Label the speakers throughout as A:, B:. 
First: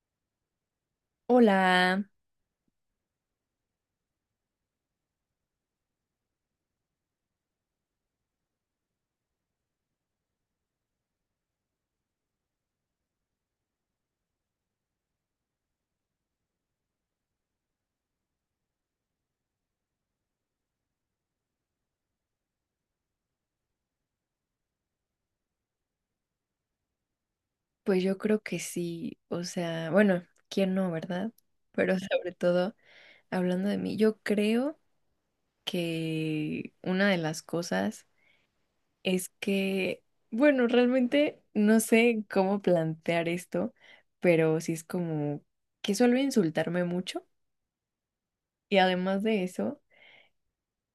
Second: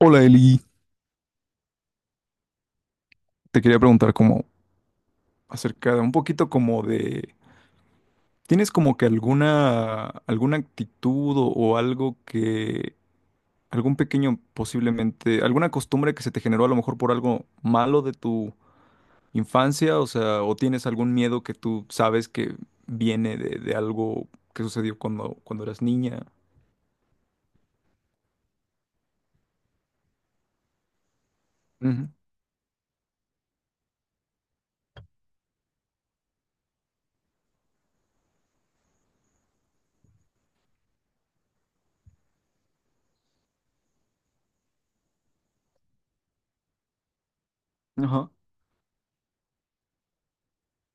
A: Hola Eli,
B: Hola,
A: te quería preguntar como acerca de un poquito como de, ¿tienes como que alguna actitud o algo que algún pequeño posiblemente alguna costumbre que se te generó a lo mejor por algo malo de tu infancia, o sea, o tienes algún miedo que tú sabes que viene de algo que sucedió cuando eras niña?
B: pues yo creo que sí, o sea, bueno, ¿quién no, verdad? Pero
A: Ujú.
B: sobre todo, hablando de mí, yo creo que una de las cosas es que, bueno, realmente no sé cómo plantear esto, pero sí es como que suelo insultarme mucho
A: Ajá.
B: y además de eso,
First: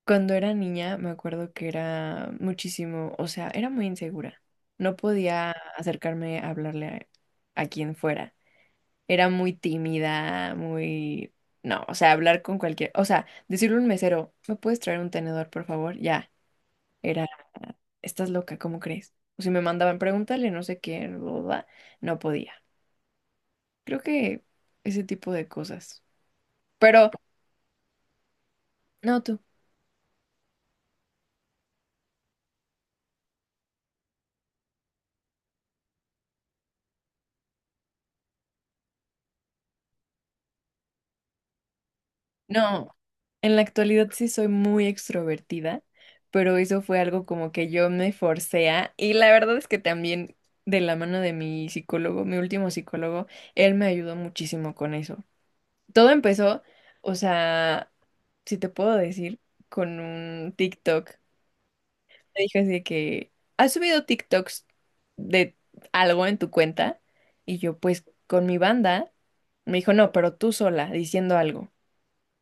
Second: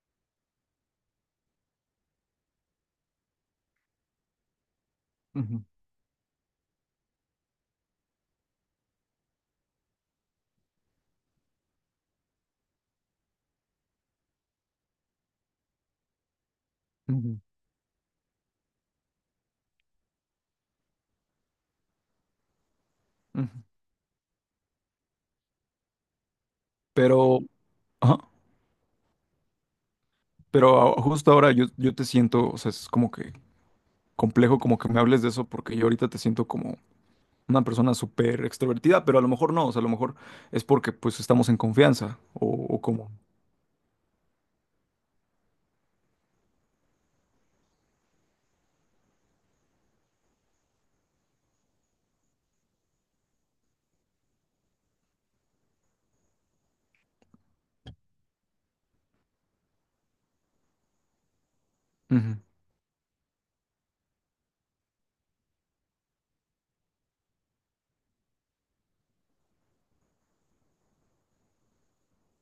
B: cuando era niña me acuerdo que era muchísimo, o sea, era muy insegura, no podía
A: Ujú.
B: acercarme a hablarle a quien fuera. Era muy tímida, muy. No, o sea, hablar con cualquier. O sea, decirle a un mesero, ¿me puedes traer un tenedor, por favor? Ya, era,
A: Ujú.
B: estás loca, ¿cómo crees? O si me mandaban preguntarle, no sé qué, bla, bla, bla, no podía.
A: Ujú.
B: Creo que ese tipo de cosas. Pero,
A: Pero ajá,
B: no tú.
A: pero justo ahora yo te siento, o sea, es como que complejo como que me hables de eso porque yo ahorita te siento como una persona súper extrovertida, pero a lo mejor no, o sea, a lo mejor es porque pues estamos en confianza o
B: No,
A: como...
B: en la actualidad sí soy muy extrovertida, pero eso fue algo como que yo me forcé a. Y la verdad es que también de la mano de mi psicólogo, mi último psicólogo, él me ayudó muchísimo con eso. Todo empezó, o sea, si te puedo decir, con un TikTok.
A: Ujú.
B: Me dijo así de que, ¿has subido TikToks de algo en tu cuenta? Y yo, pues, con mi banda. Me dijo, no, pero tú sola, diciendo algo.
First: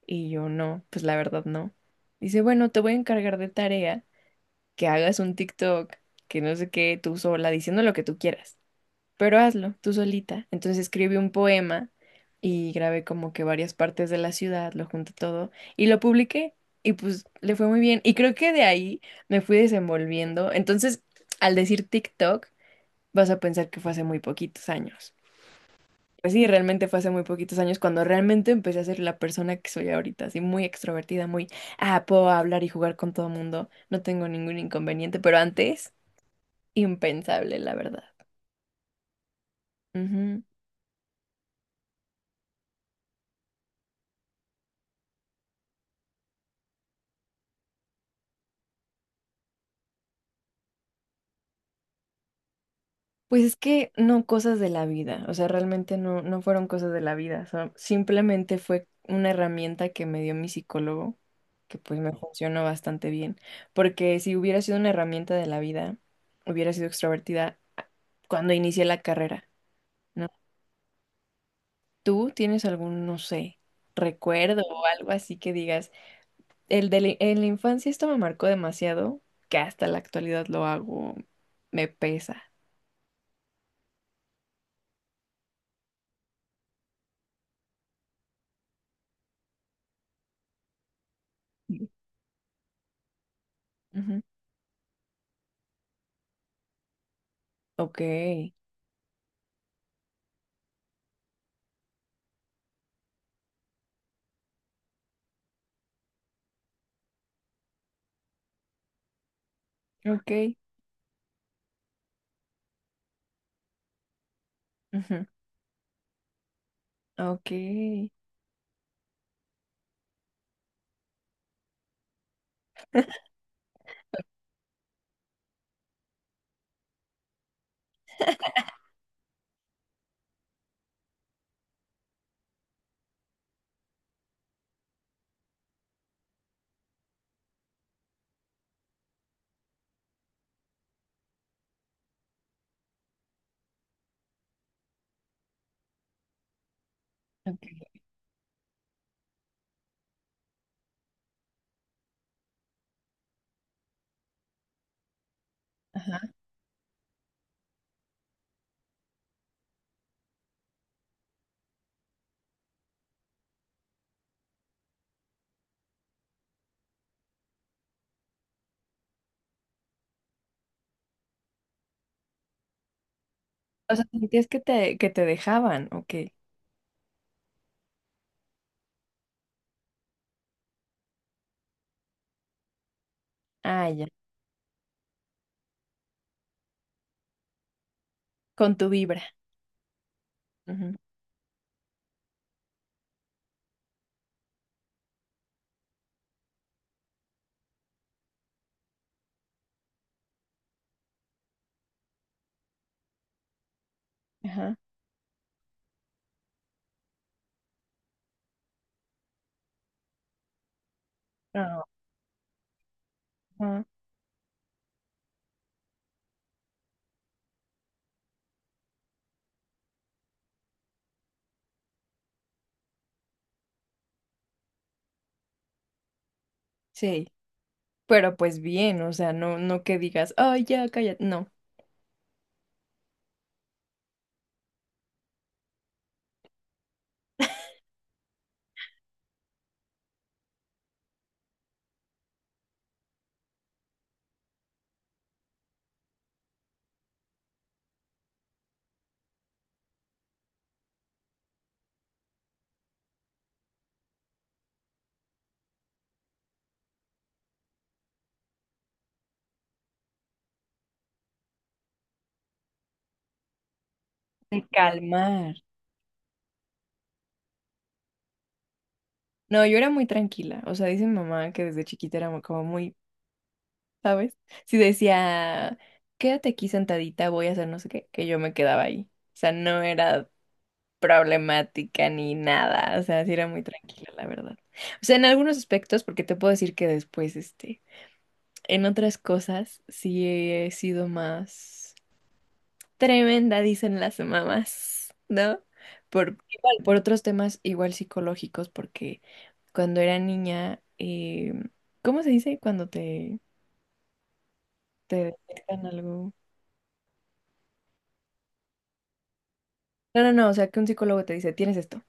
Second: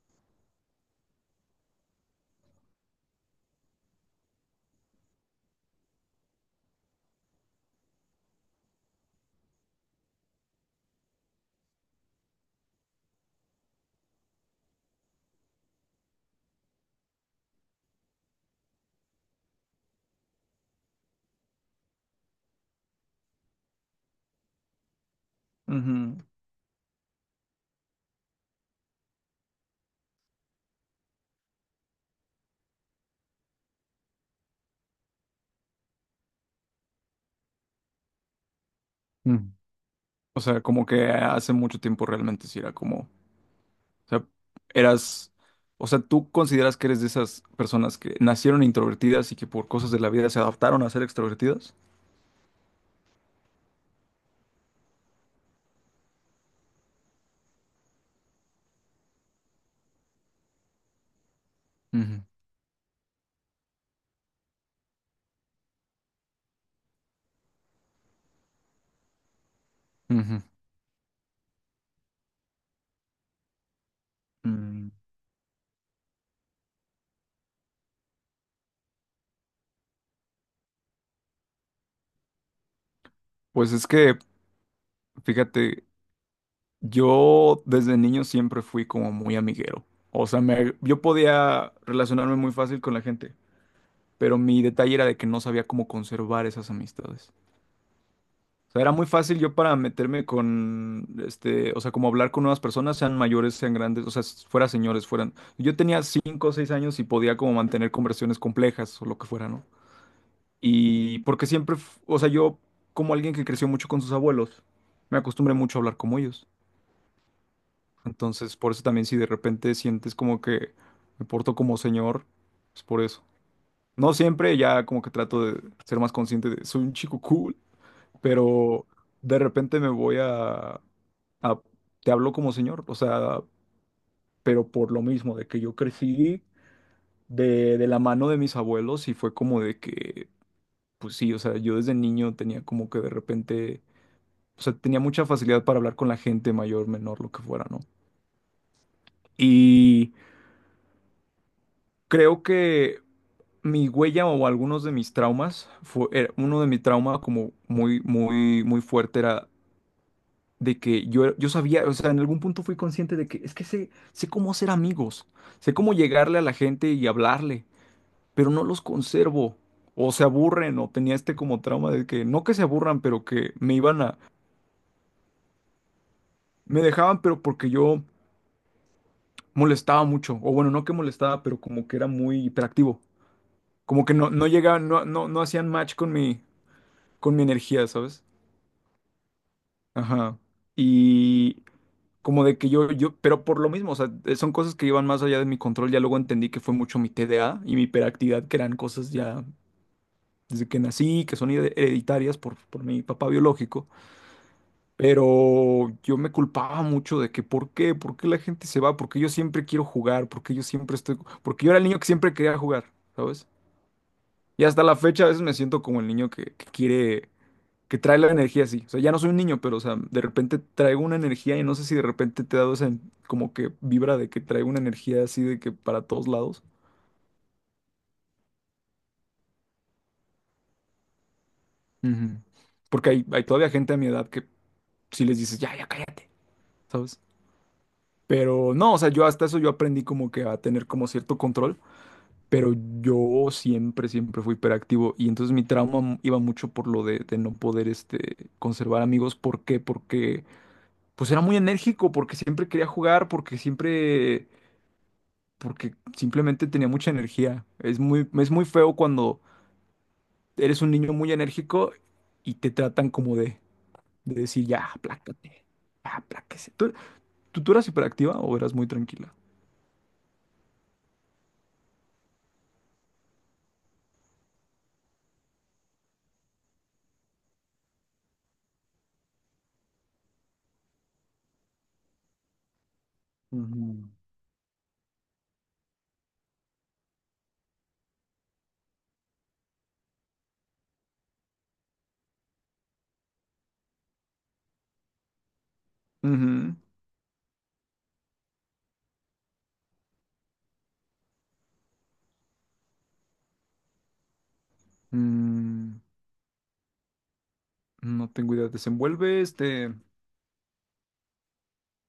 B: Y yo, no, pues la verdad no. Dice, bueno, te voy a encargar de tarea que hagas un TikTok, que no sé qué, tú sola, diciendo lo que tú quieras pero hazlo tú solita. Entonces escribí un poema y grabé como que varias partes de la ciudad, lo junté todo y lo publiqué y pues le fue muy bien. Y creo que de ahí me fui desenvolviendo. Entonces, al decir TikTok, vas a pensar que fue hace muy poquitos años.
A: Ujú.
B: Pues sí, realmente fue hace muy poquitos años cuando realmente empecé a ser la persona que soy ahorita, así muy extrovertida, muy, ah, puedo hablar y jugar con todo mundo, no tengo ningún inconveniente, pero antes, impensable, la verdad.
A: Ujú. O sea, como que hace mucho tiempo realmente sí era como, o sea, eras, o sea, ¿tú consideras que eres de esas personas que nacieron introvertidas y que por cosas de la vida se adaptaron a ser extrovertidas?
B: Pues es que no cosas de la vida, o sea, realmente no, no fueron cosas de la vida, simplemente fue una herramienta que me dio mi psicólogo, que pues me
A: Ujú.
B: funcionó bastante bien, porque si hubiera sido una herramienta de la vida, hubiera sido extrovertida cuando inicié la carrera, ¿no?
A: Ujú.
B: ¿Tú tienes algún, no sé, recuerdo o
A: Mm.
B: algo así que digas, en la infancia esto me marcó demasiado, que hasta la actualidad lo hago, me pesa?
A: Pues es que, fíjate. Yo desde niño siempre fui como muy amiguero. O sea, yo podía relacionarme muy fácil con la gente,
B: Ujú.
A: pero mi detalle era de que no sabía cómo conservar esas amistades.
B: Ok,
A: O sea, era muy fácil yo para meterme con, este, o sea, como hablar con nuevas personas, sean mayores, sean grandes, o sea, fuera señores, fueran. Yo tenía cinco o seis años y podía como mantener conversaciones complejas o lo que fuera, ¿no?
B: ok.
A: Y porque siempre, o sea, yo como alguien que creció mucho con sus abuelos, me
B: Ujú.
A: acostumbré mucho a hablar como ellos.
B: Ok,
A: Entonces, por eso también si de repente sientes como que me porto como señor, es por eso. No siempre, ya como que trato de ser más consciente de soy un chico cool, pero de repente me voy a, a- te hablo como señor, o sea, pero por lo mismo, de que yo crecí de la mano de mis abuelos y fue como de que, pues sí, o sea, yo desde niño tenía como que de repente, o sea, tenía mucha facilidad para hablar con la gente mayor, menor, lo que
B: ok,
A: fuera, ¿no? Y creo que... Mi huella o algunos de mis traumas, fue,
B: ajá.
A: uno de mis traumas como muy, muy, muy fuerte era de que yo, yo sabía, o sea, en algún punto fui consciente de que es que sé, sé cómo hacer amigos, sé cómo llegarle a la gente y hablarle, pero no los conservo, o se aburren, o tenía este como trauma de que no que se aburran, pero que me
B: O
A: iban
B: sea,
A: a,
B: sentías que te, dejaban, ok.
A: me dejaban, pero porque yo molestaba mucho, o bueno, no que molestaba, pero como que era muy hiperactivo,
B: Ah, ya,
A: como que no, no llegaban, no, no, no hacían match con mi energía, ¿sabes?
B: con tu vibra.
A: Ajá.
B: Ujú.
A: Y como de que yo, pero por lo mismo, o sea, son cosas que iban más allá de mi control. Ya luego entendí que fue mucho mi TDA y mi hiperactividad, que eran cosas ya desde que nací, que son hereditarias por mi papá biológico.
B: Ajá.
A: Pero yo me culpaba mucho de que, ¿por qué? ¿Por qué la gente se va? ¿Porque yo siempre quiero jugar? ¿Porque yo siempre estoy...? Porque yo era
B: Ah,
A: el niño que siempre quería jugar, ¿sabes?
B: ajá.
A: Y hasta la fecha a veces me siento como el niño que quiere que trae la energía así. O sea, ya no soy un niño, pero, o sea, de repente traigo una energía y no sé si de repente te he dado esa como que vibra de que traigo una energía así de que para todos lados.
B: Sí, pero pues bien, o sea, no, no que digas, ay, ya, cállate, no.
A: Ujú. Porque hay todavía gente a mi edad que si les dices, ya, ya cállate, ¿sabes? Pero no, o sea, yo hasta eso yo aprendí como que a tener como cierto control, pero yo siempre, siempre fui hiperactivo y entonces mi trauma iba mucho por lo de no poder este, conservar amigos. ¿Por qué? Porque pues era muy enérgico, porque siempre quería jugar, porque siempre porque simplemente tenía mucha energía. Es muy feo cuando eres un niño muy enérgico y te tratan como de
B: De
A: decir, ya,
B: calmar.
A: aplácate, ya, apláquese. ¿Tú, tú eras hiperactiva o eras muy tranquila?
B: No, yo era muy tranquila. O sea, dice mi mamá que desde chiquita era como muy, ¿sabes? Si decía, quédate aquí sentadita, voy a hacer no sé qué, que yo me quedaba ahí. O sea, no era problemática ni nada, o sea, sí era muy
A: Ujú.
B: tranquila, la verdad. O sea, en algunos aspectos, porque te puedo decir que después, este, en otras cosas, sí he sido más tremenda, dicen las mamás, ¿no? Por, igual,
A: Ujú.
B: por otros temas igual psicológicos, porque cuando era niña, ¿cómo se dice cuando te detectan
A: Mm,
B: algo?
A: no tengo idea. Desenvuelve este
B: No, no, no, o sea, que un psicólogo te dice, tienes esto.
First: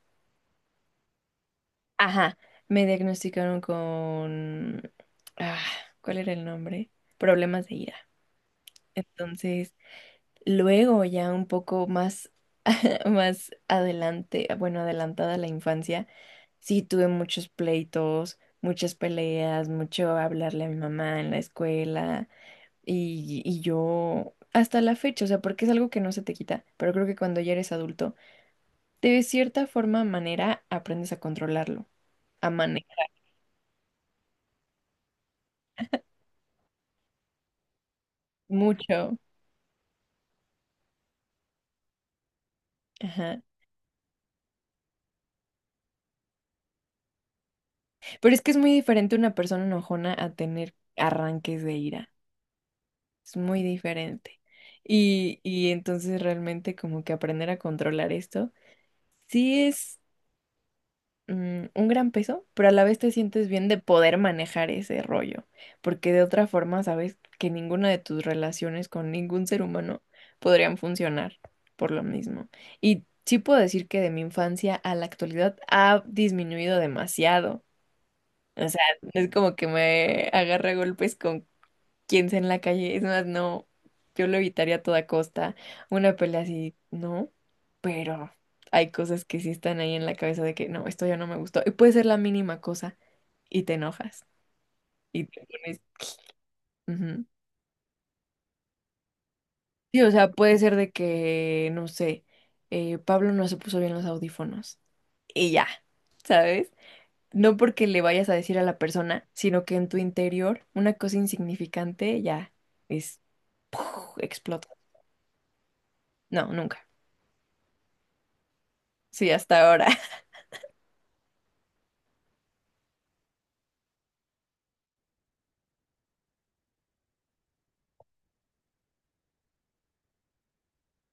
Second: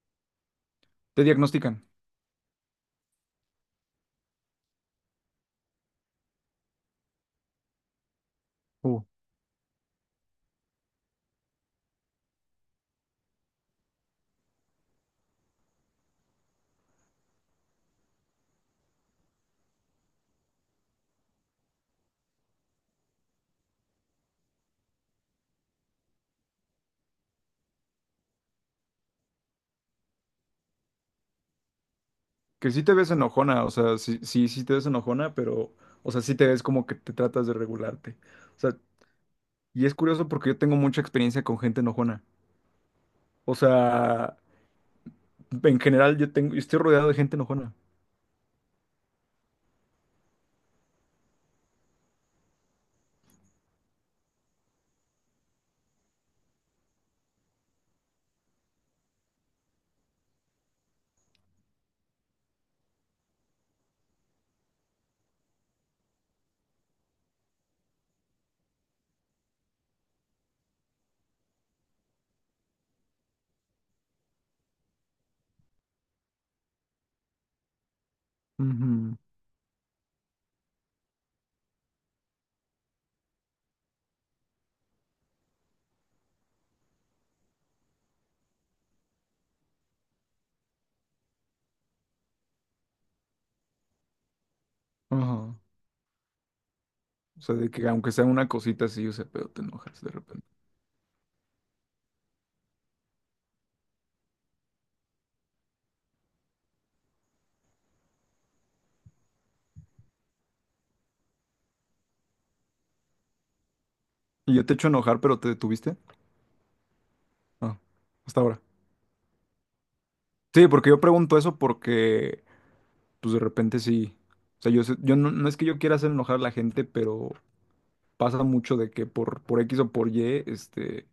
A: te diagnostican.
B: Ajá, me diagnosticaron con. Ah, ¿cuál era el nombre? Problemas de ira.
A: Uh,
B: Entonces, luego ya un poco más, más adelante, bueno, adelantada la infancia, sí tuve muchos pleitos, muchas peleas, mucho hablarle a mi mamá en la escuela y yo. Hasta la fecha, o sea, porque es algo que no se te quita, pero creo que cuando ya eres adulto, de cierta forma, manera, aprendes a controlarlo, a
A: que sí te
B: manejar
A: ves enojona, o sea, sí, sí, sí te ves enojona, pero, o sea, sí te ves como que te tratas de regularte. O sea,
B: mucho.
A: y es curioso porque yo tengo mucha experiencia con gente enojona.
B: Ajá.
A: O sea, en general, yo tengo, yo estoy rodeado de gente enojona.
B: Pero es que es muy diferente una persona enojona a tener arranques de ira. Es muy diferente. Y entonces realmente como que aprender a controlar esto sí es un gran peso, pero a la vez te sientes bien de poder manejar ese rollo, porque de otra forma sabes que ninguna de tus relaciones con ningún ser humano podrían funcionar por lo mismo. Y sí puedo decir que de mi infancia a la actualidad ha disminuido demasiado. O sea, no
A: Ujú.
B: es como que me agarra a golpes con quien sea en la calle. Es más, no, yo lo evitaría a toda costa. Una pelea así, no. Pero hay cosas que sí están ahí en la cabeza de que no, esto ya no me gustó. Y puede ser la mínima cosa y te enojas y te
A: Ajá.
B: pones. Ujú.
A: O sea, de que aunque sea una cosita así, o sea, pero te enojas
B: Sí, o
A: de
B: sea,
A: repente.
B: puede ser de que, no sé, Pablo no se puso bien los audífonos y ya, ¿sabes? No porque le vayas a decir a la persona, sino que en tu interior una cosa insignificante ya, es,
A: Y yo
B: explota.
A: te echo a enojar, pero te detuviste.
B: No, nunca.
A: Ah, hasta ahora.
B: Sí, hasta ahora.
A: Sí, porque yo pregunto eso porque, pues de repente sí. O sea, yo, yo no, no es que yo quiera hacer enojar a la gente, pero pasa mucho de que por X o por Y, este,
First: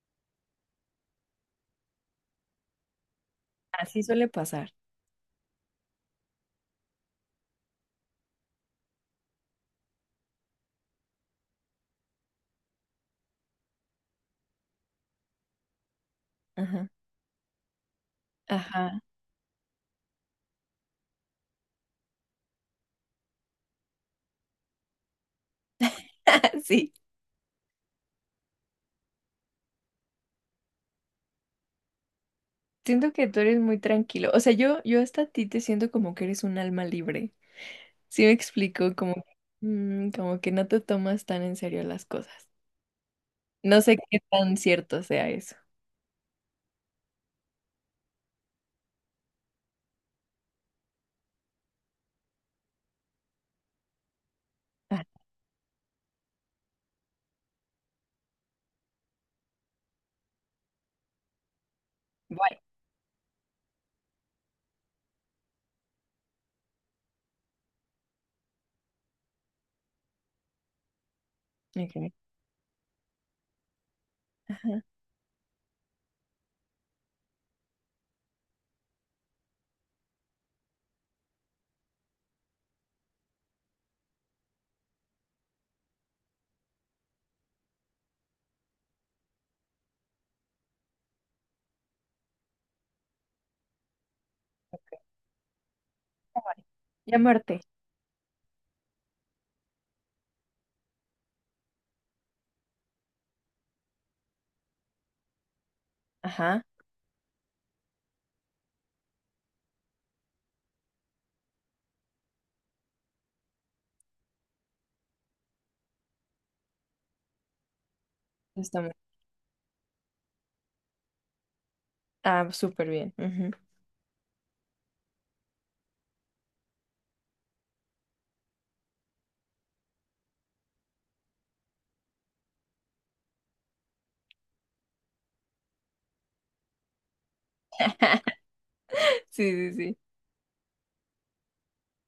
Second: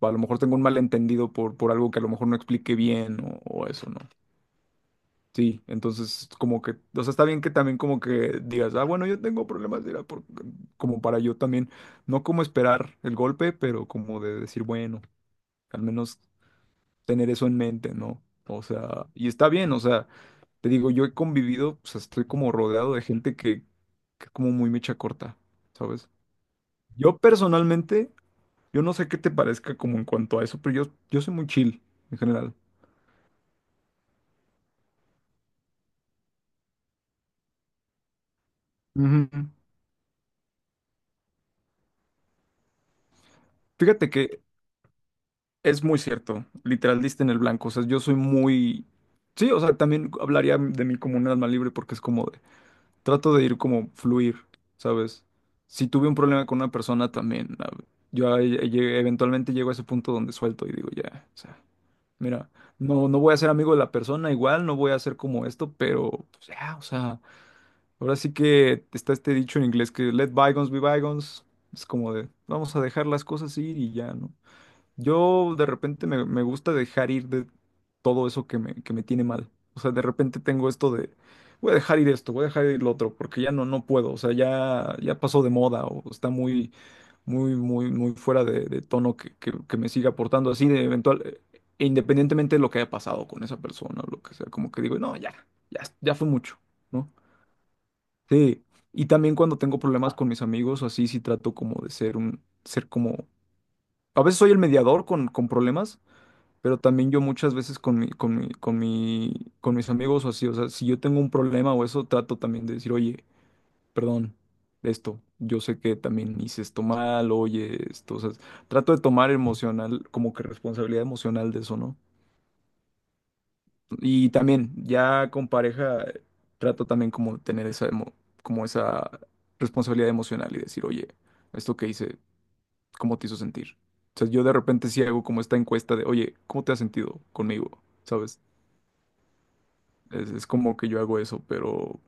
A: a lo mejor tengo un malentendido por algo que a lo mejor no expliqué bien o eso, ¿no?
B: Así suele pasar.
A: Sí, entonces como que, o sea, está bien que también como que digas, ah, bueno, yo tengo problemas de ira como para yo también, no como esperar el golpe, pero como de decir, bueno, al menos
B: Ajá.
A: tener eso en mente, ¿no? O
B: Ajá.
A: sea, y está bien, o sea, te digo, yo he convivido, o sea, estoy como rodeado de gente que es como muy mecha corta, ¿sabes?
B: Sí.
A: Yo personalmente, yo no sé qué te parezca como en cuanto a eso, pero yo soy muy chill en general.
B: Siento que tú eres muy tranquilo. O sea, yo hasta a ti te siento como que eres un alma libre. Sí me explico, como,
A: Ujú.
B: mm, como que no te tomas tan en serio las cosas. No sé
A: Fíjate
B: qué
A: que
B: tan cierto sea eso.
A: es muy cierto, literal diste en el blanco, o sea, yo soy muy... Sí, o sea, también hablaría de mí como un alma libre porque es como de... Trato de ir como fluir,
B: Ah,
A: ¿sabes? Si tuve un problema con una persona también, eventualmente llego a ese punto donde suelto y digo, ya, o sea, mira,
B: bueno.
A: no, no voy a ser amigo de la persona igual, no voy a hacer como esto, pero pues, ya, o sea, ahora sí que está este dicho en inglés que let bygones be bygones, es
B: Ok.
A: como de, vamos a dejar las cosas ir y ya, ¿no?
B: Ajá.
A: Yo de repente me gusta dejar ir de todo eso que me tiene mal. O sea, de repente tengo esto de, voy a dejar ir esto, voy a dejar ir lo otro, porque ya no, no puedo. O sea, ya, ya pasó de moda o está muy, muy, muy, muy fuera de tono que, que me siga aportando así de eventual, e independientemente de lo que haya pasado con esa persona o lo que sea, como que digo, no, ya, ya, ya fue mucho, ¿no?
B: Ya muerte.
A: Sí. Y también cuando tengo problemas con mis amigos o así, sí trato como de ser un, ser como... A veces soy el mediador con problemas
B: Ajá.
A: pero también yo muchas veces con mi, con mis amigos o así, o sea, si yo tengo un problema o eso, trato también de decir, oye, perdón, esto, yo sé que también hice esto mal, oye, esto, o sea,
B: Está mu-
A: trato de tomar emocional, como que responsabilidad emocional de eso, ¿no?
B: Ah, súper bien. Ujú.
A: Y también, ya con pareja, trato también como de tener esa, como esa responsabilidad emocional y decir, oye, esto que hice, ¿cómo te hizo sentir? O sea, yo de repente sí hago como esta encuesta de, oye, ¿cómo te has sentido conmigo? ¿Sabes?
B: Sí, sí, sí.
A: Es como que yo hago eso, pero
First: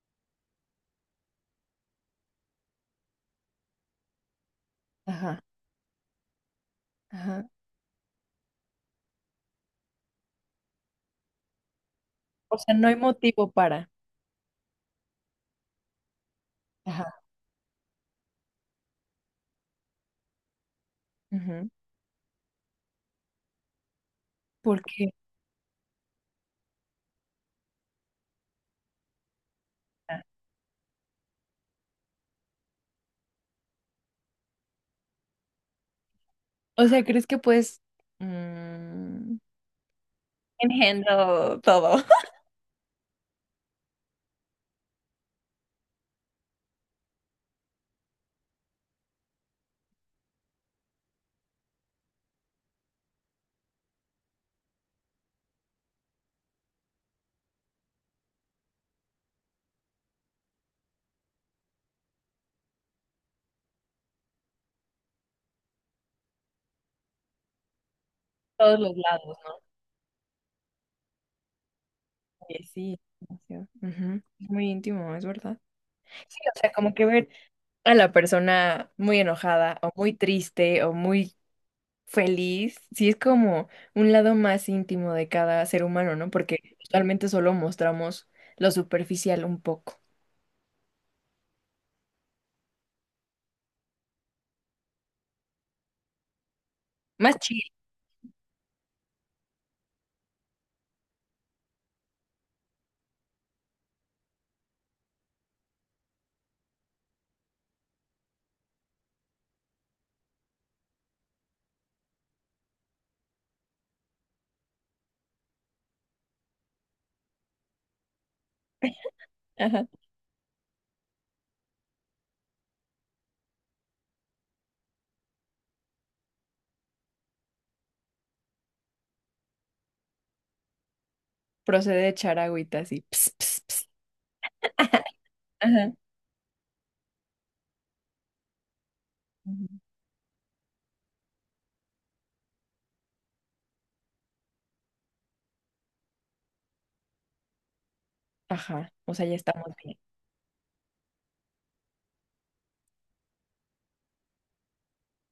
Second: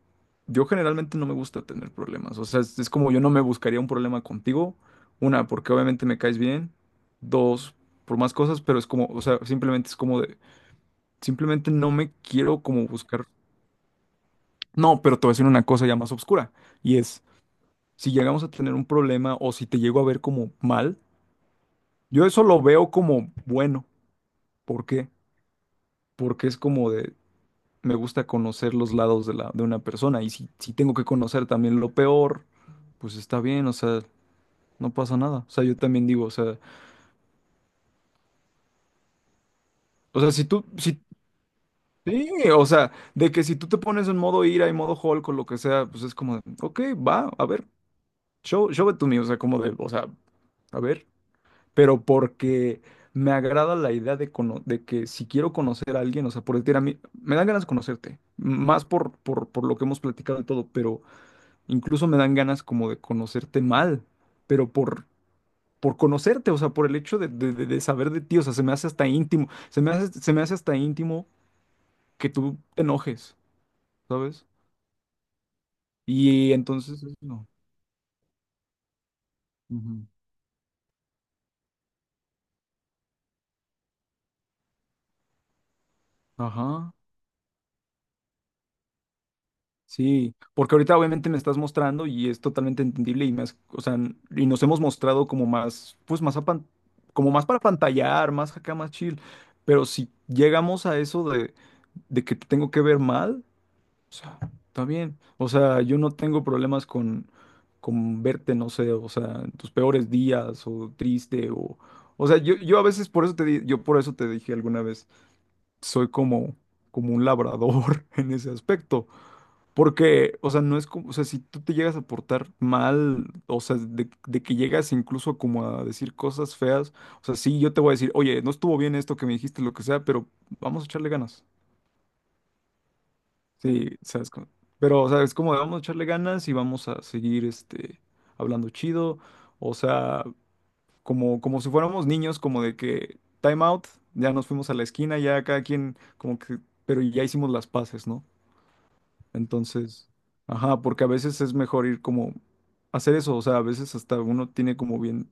A: yo generalmente no me gusta tener problemas. O sea, es como yo no me buscaría un problema contigo.
B: Ajá.
A: Una, porque obviamente me caes bien.
B: Ajá.
A: Dos, por más cosas, pero es como, o sea, simplemente es como de, simplemente no me
B: O
A: quiero
B: sea,
A: como
B: no hay
A: buscar.
B: motivo para.
A: No, pero te voy a decir una cosa ya más oscura. Y
B: Ajá.
A: es, si llegamos a tener un problema o si te llego a ver como mal,
B: Ujú.
A: yo eso lo veo como bueno.
B: ¿Por
A: ¿Por
B: qué?
A: qué? Porque es como de, me gusta conocer los lados de la, de una persona. Y si, si tengo que conocer también lo peor, pues está bien, o sea, no pasa nada. O sea, yo también digo,
B: O sea, ¿crees que puedes mm,
A: o sea, si tú, si,
B: Engendro todo.
A: sí, o sea, de que si tú te pones en modo ira y modo Hulk o lo que sea, pues es como de, ok, va, a ver, show, show it to me, o sea, como de, o sea, a ver. Pero porque me agrada la idea de, de que si quiero conocer a alguien, o sea, por decir a mí, me dan ganas de conocerte, más por lo que hemos platicado y todo, pero incluso me dan ganas como de conocerte mal, pero por conocerte, o sea, por el hecho de, de saber de ti, o sea, se me
B: Todos
A: hace
B: los
A: hasta
B: lados,
A: íntimo,
B: ¿no?
A: se me hace hasta íntimo que tú
B: Oye,
A: te
B: sí,
A: enojes,
B: demasiado. Ujú.
A: ¿sabes?
B: Es muy íntimo, es verdad. Sí,
A: Y
B: o sea, como
A: entonces,
B: que
A: eso
B: ver
A: no.
B: a la persona muy enojada o
A: Ujú.
B: muy triste o muy feliz, sí es como un lado más íntimo de cada ser humano, ¿no? Porque
A: Ajá,
B: usualmente solo mostramos lo superficial un poco.
A: sí, porque ahorita obviamente me estás mostrando y es totalmente entendible y más, o sea, y nos hemos mostrado como más, pues más a como
B: Más
A: más para
B: chill.
A: pantallar, más acá, más chill, pero si llegamos a eso de que te tengo que ver mal. O sea, está bien. O sea, yo no tengo problemas con verte, no sé, o sea, en tus peores días o triste o... O sea, yo a veces por eso te yo por eso te dije alguna vez, soy como, como un labrador en ese aspecto.
B: Ajá.
A: Porque, o sea, no es como, o sea, si tú te llegas a portar mal, o sea, de que llegas incluso como a decir cosas feas, o sea, sí, yo te voy a decir, oye, no estuvo bien esto que me dijiste, lo que sea, pero vamos a echarle ganas.
B: Procede de echar agüita así. Ps, ps, ps.
A: Sí, sabes, pero, o sea, es como vamos a
B: Ajá.
A: echarle ganas y vamos a seguir, este, hablando chido,
B: Ujú.
A: o sea, como, como si fuéramos niños, como de que time out, ya nos fuimos a la esquina, ya cada quien, como que, pero ya hicimos las paces, ¿no?
B: Ajá. O sea, ya estamos bien.
A: Entonces, ajá, porque a veces es mejor ir como, hacer eso, o sea, a veces hasta uno tiene como bien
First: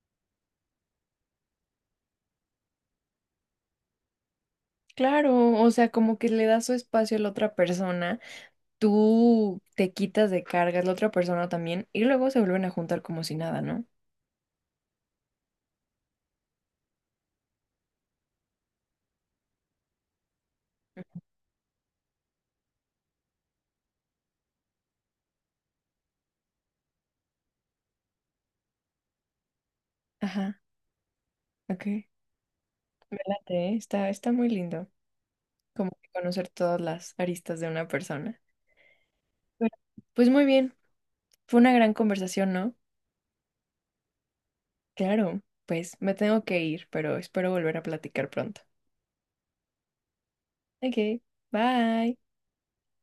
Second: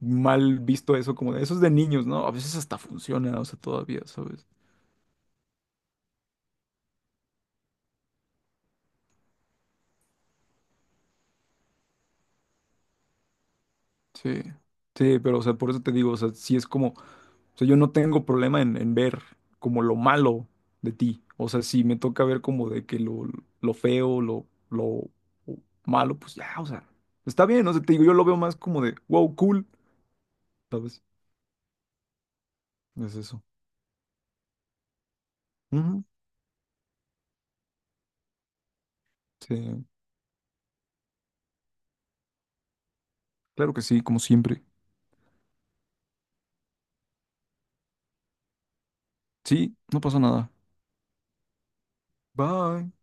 A: mal visto eso, como de, eso es de niños, ¿no? A veces hasta funciona, o sea, todavía, ¿sabes?
B: Claro, o sea, como que le das su espacio a la otra persona, tú te quitas de cargas, la otra persona también, y luego se vuelven a juntar como si nada, ¿no?
A: Sí, sí, pero, o sea, por eso te digo, o sea, sí es como... O sea, yo no tengo problema en ver como lo malo de ti. O sea, si me toca ver como de que lo feo, lo malo, pues ya, o sea, está bien, o sea, te digo, yo lo veo más como de, wow, cool,
B: Ajá,
A: ¿sabes?
B: ok.
A: Es
B: Me
A: eso.
B: late, ¿eh? Está, está muy lindo, como
A: Ujú.
B: que conocer todas las aristas de una persona.
A: Sí,
B: Bueno, pues muy bien, fue una gran conversación, ¿no?
A: claro que sí, como siempre.
B: Claro, pues me tengo que ir, pero espero volver a platicar pronto.
A: Sí, no pasa nada.
B: Ok, bye.
A: Bye.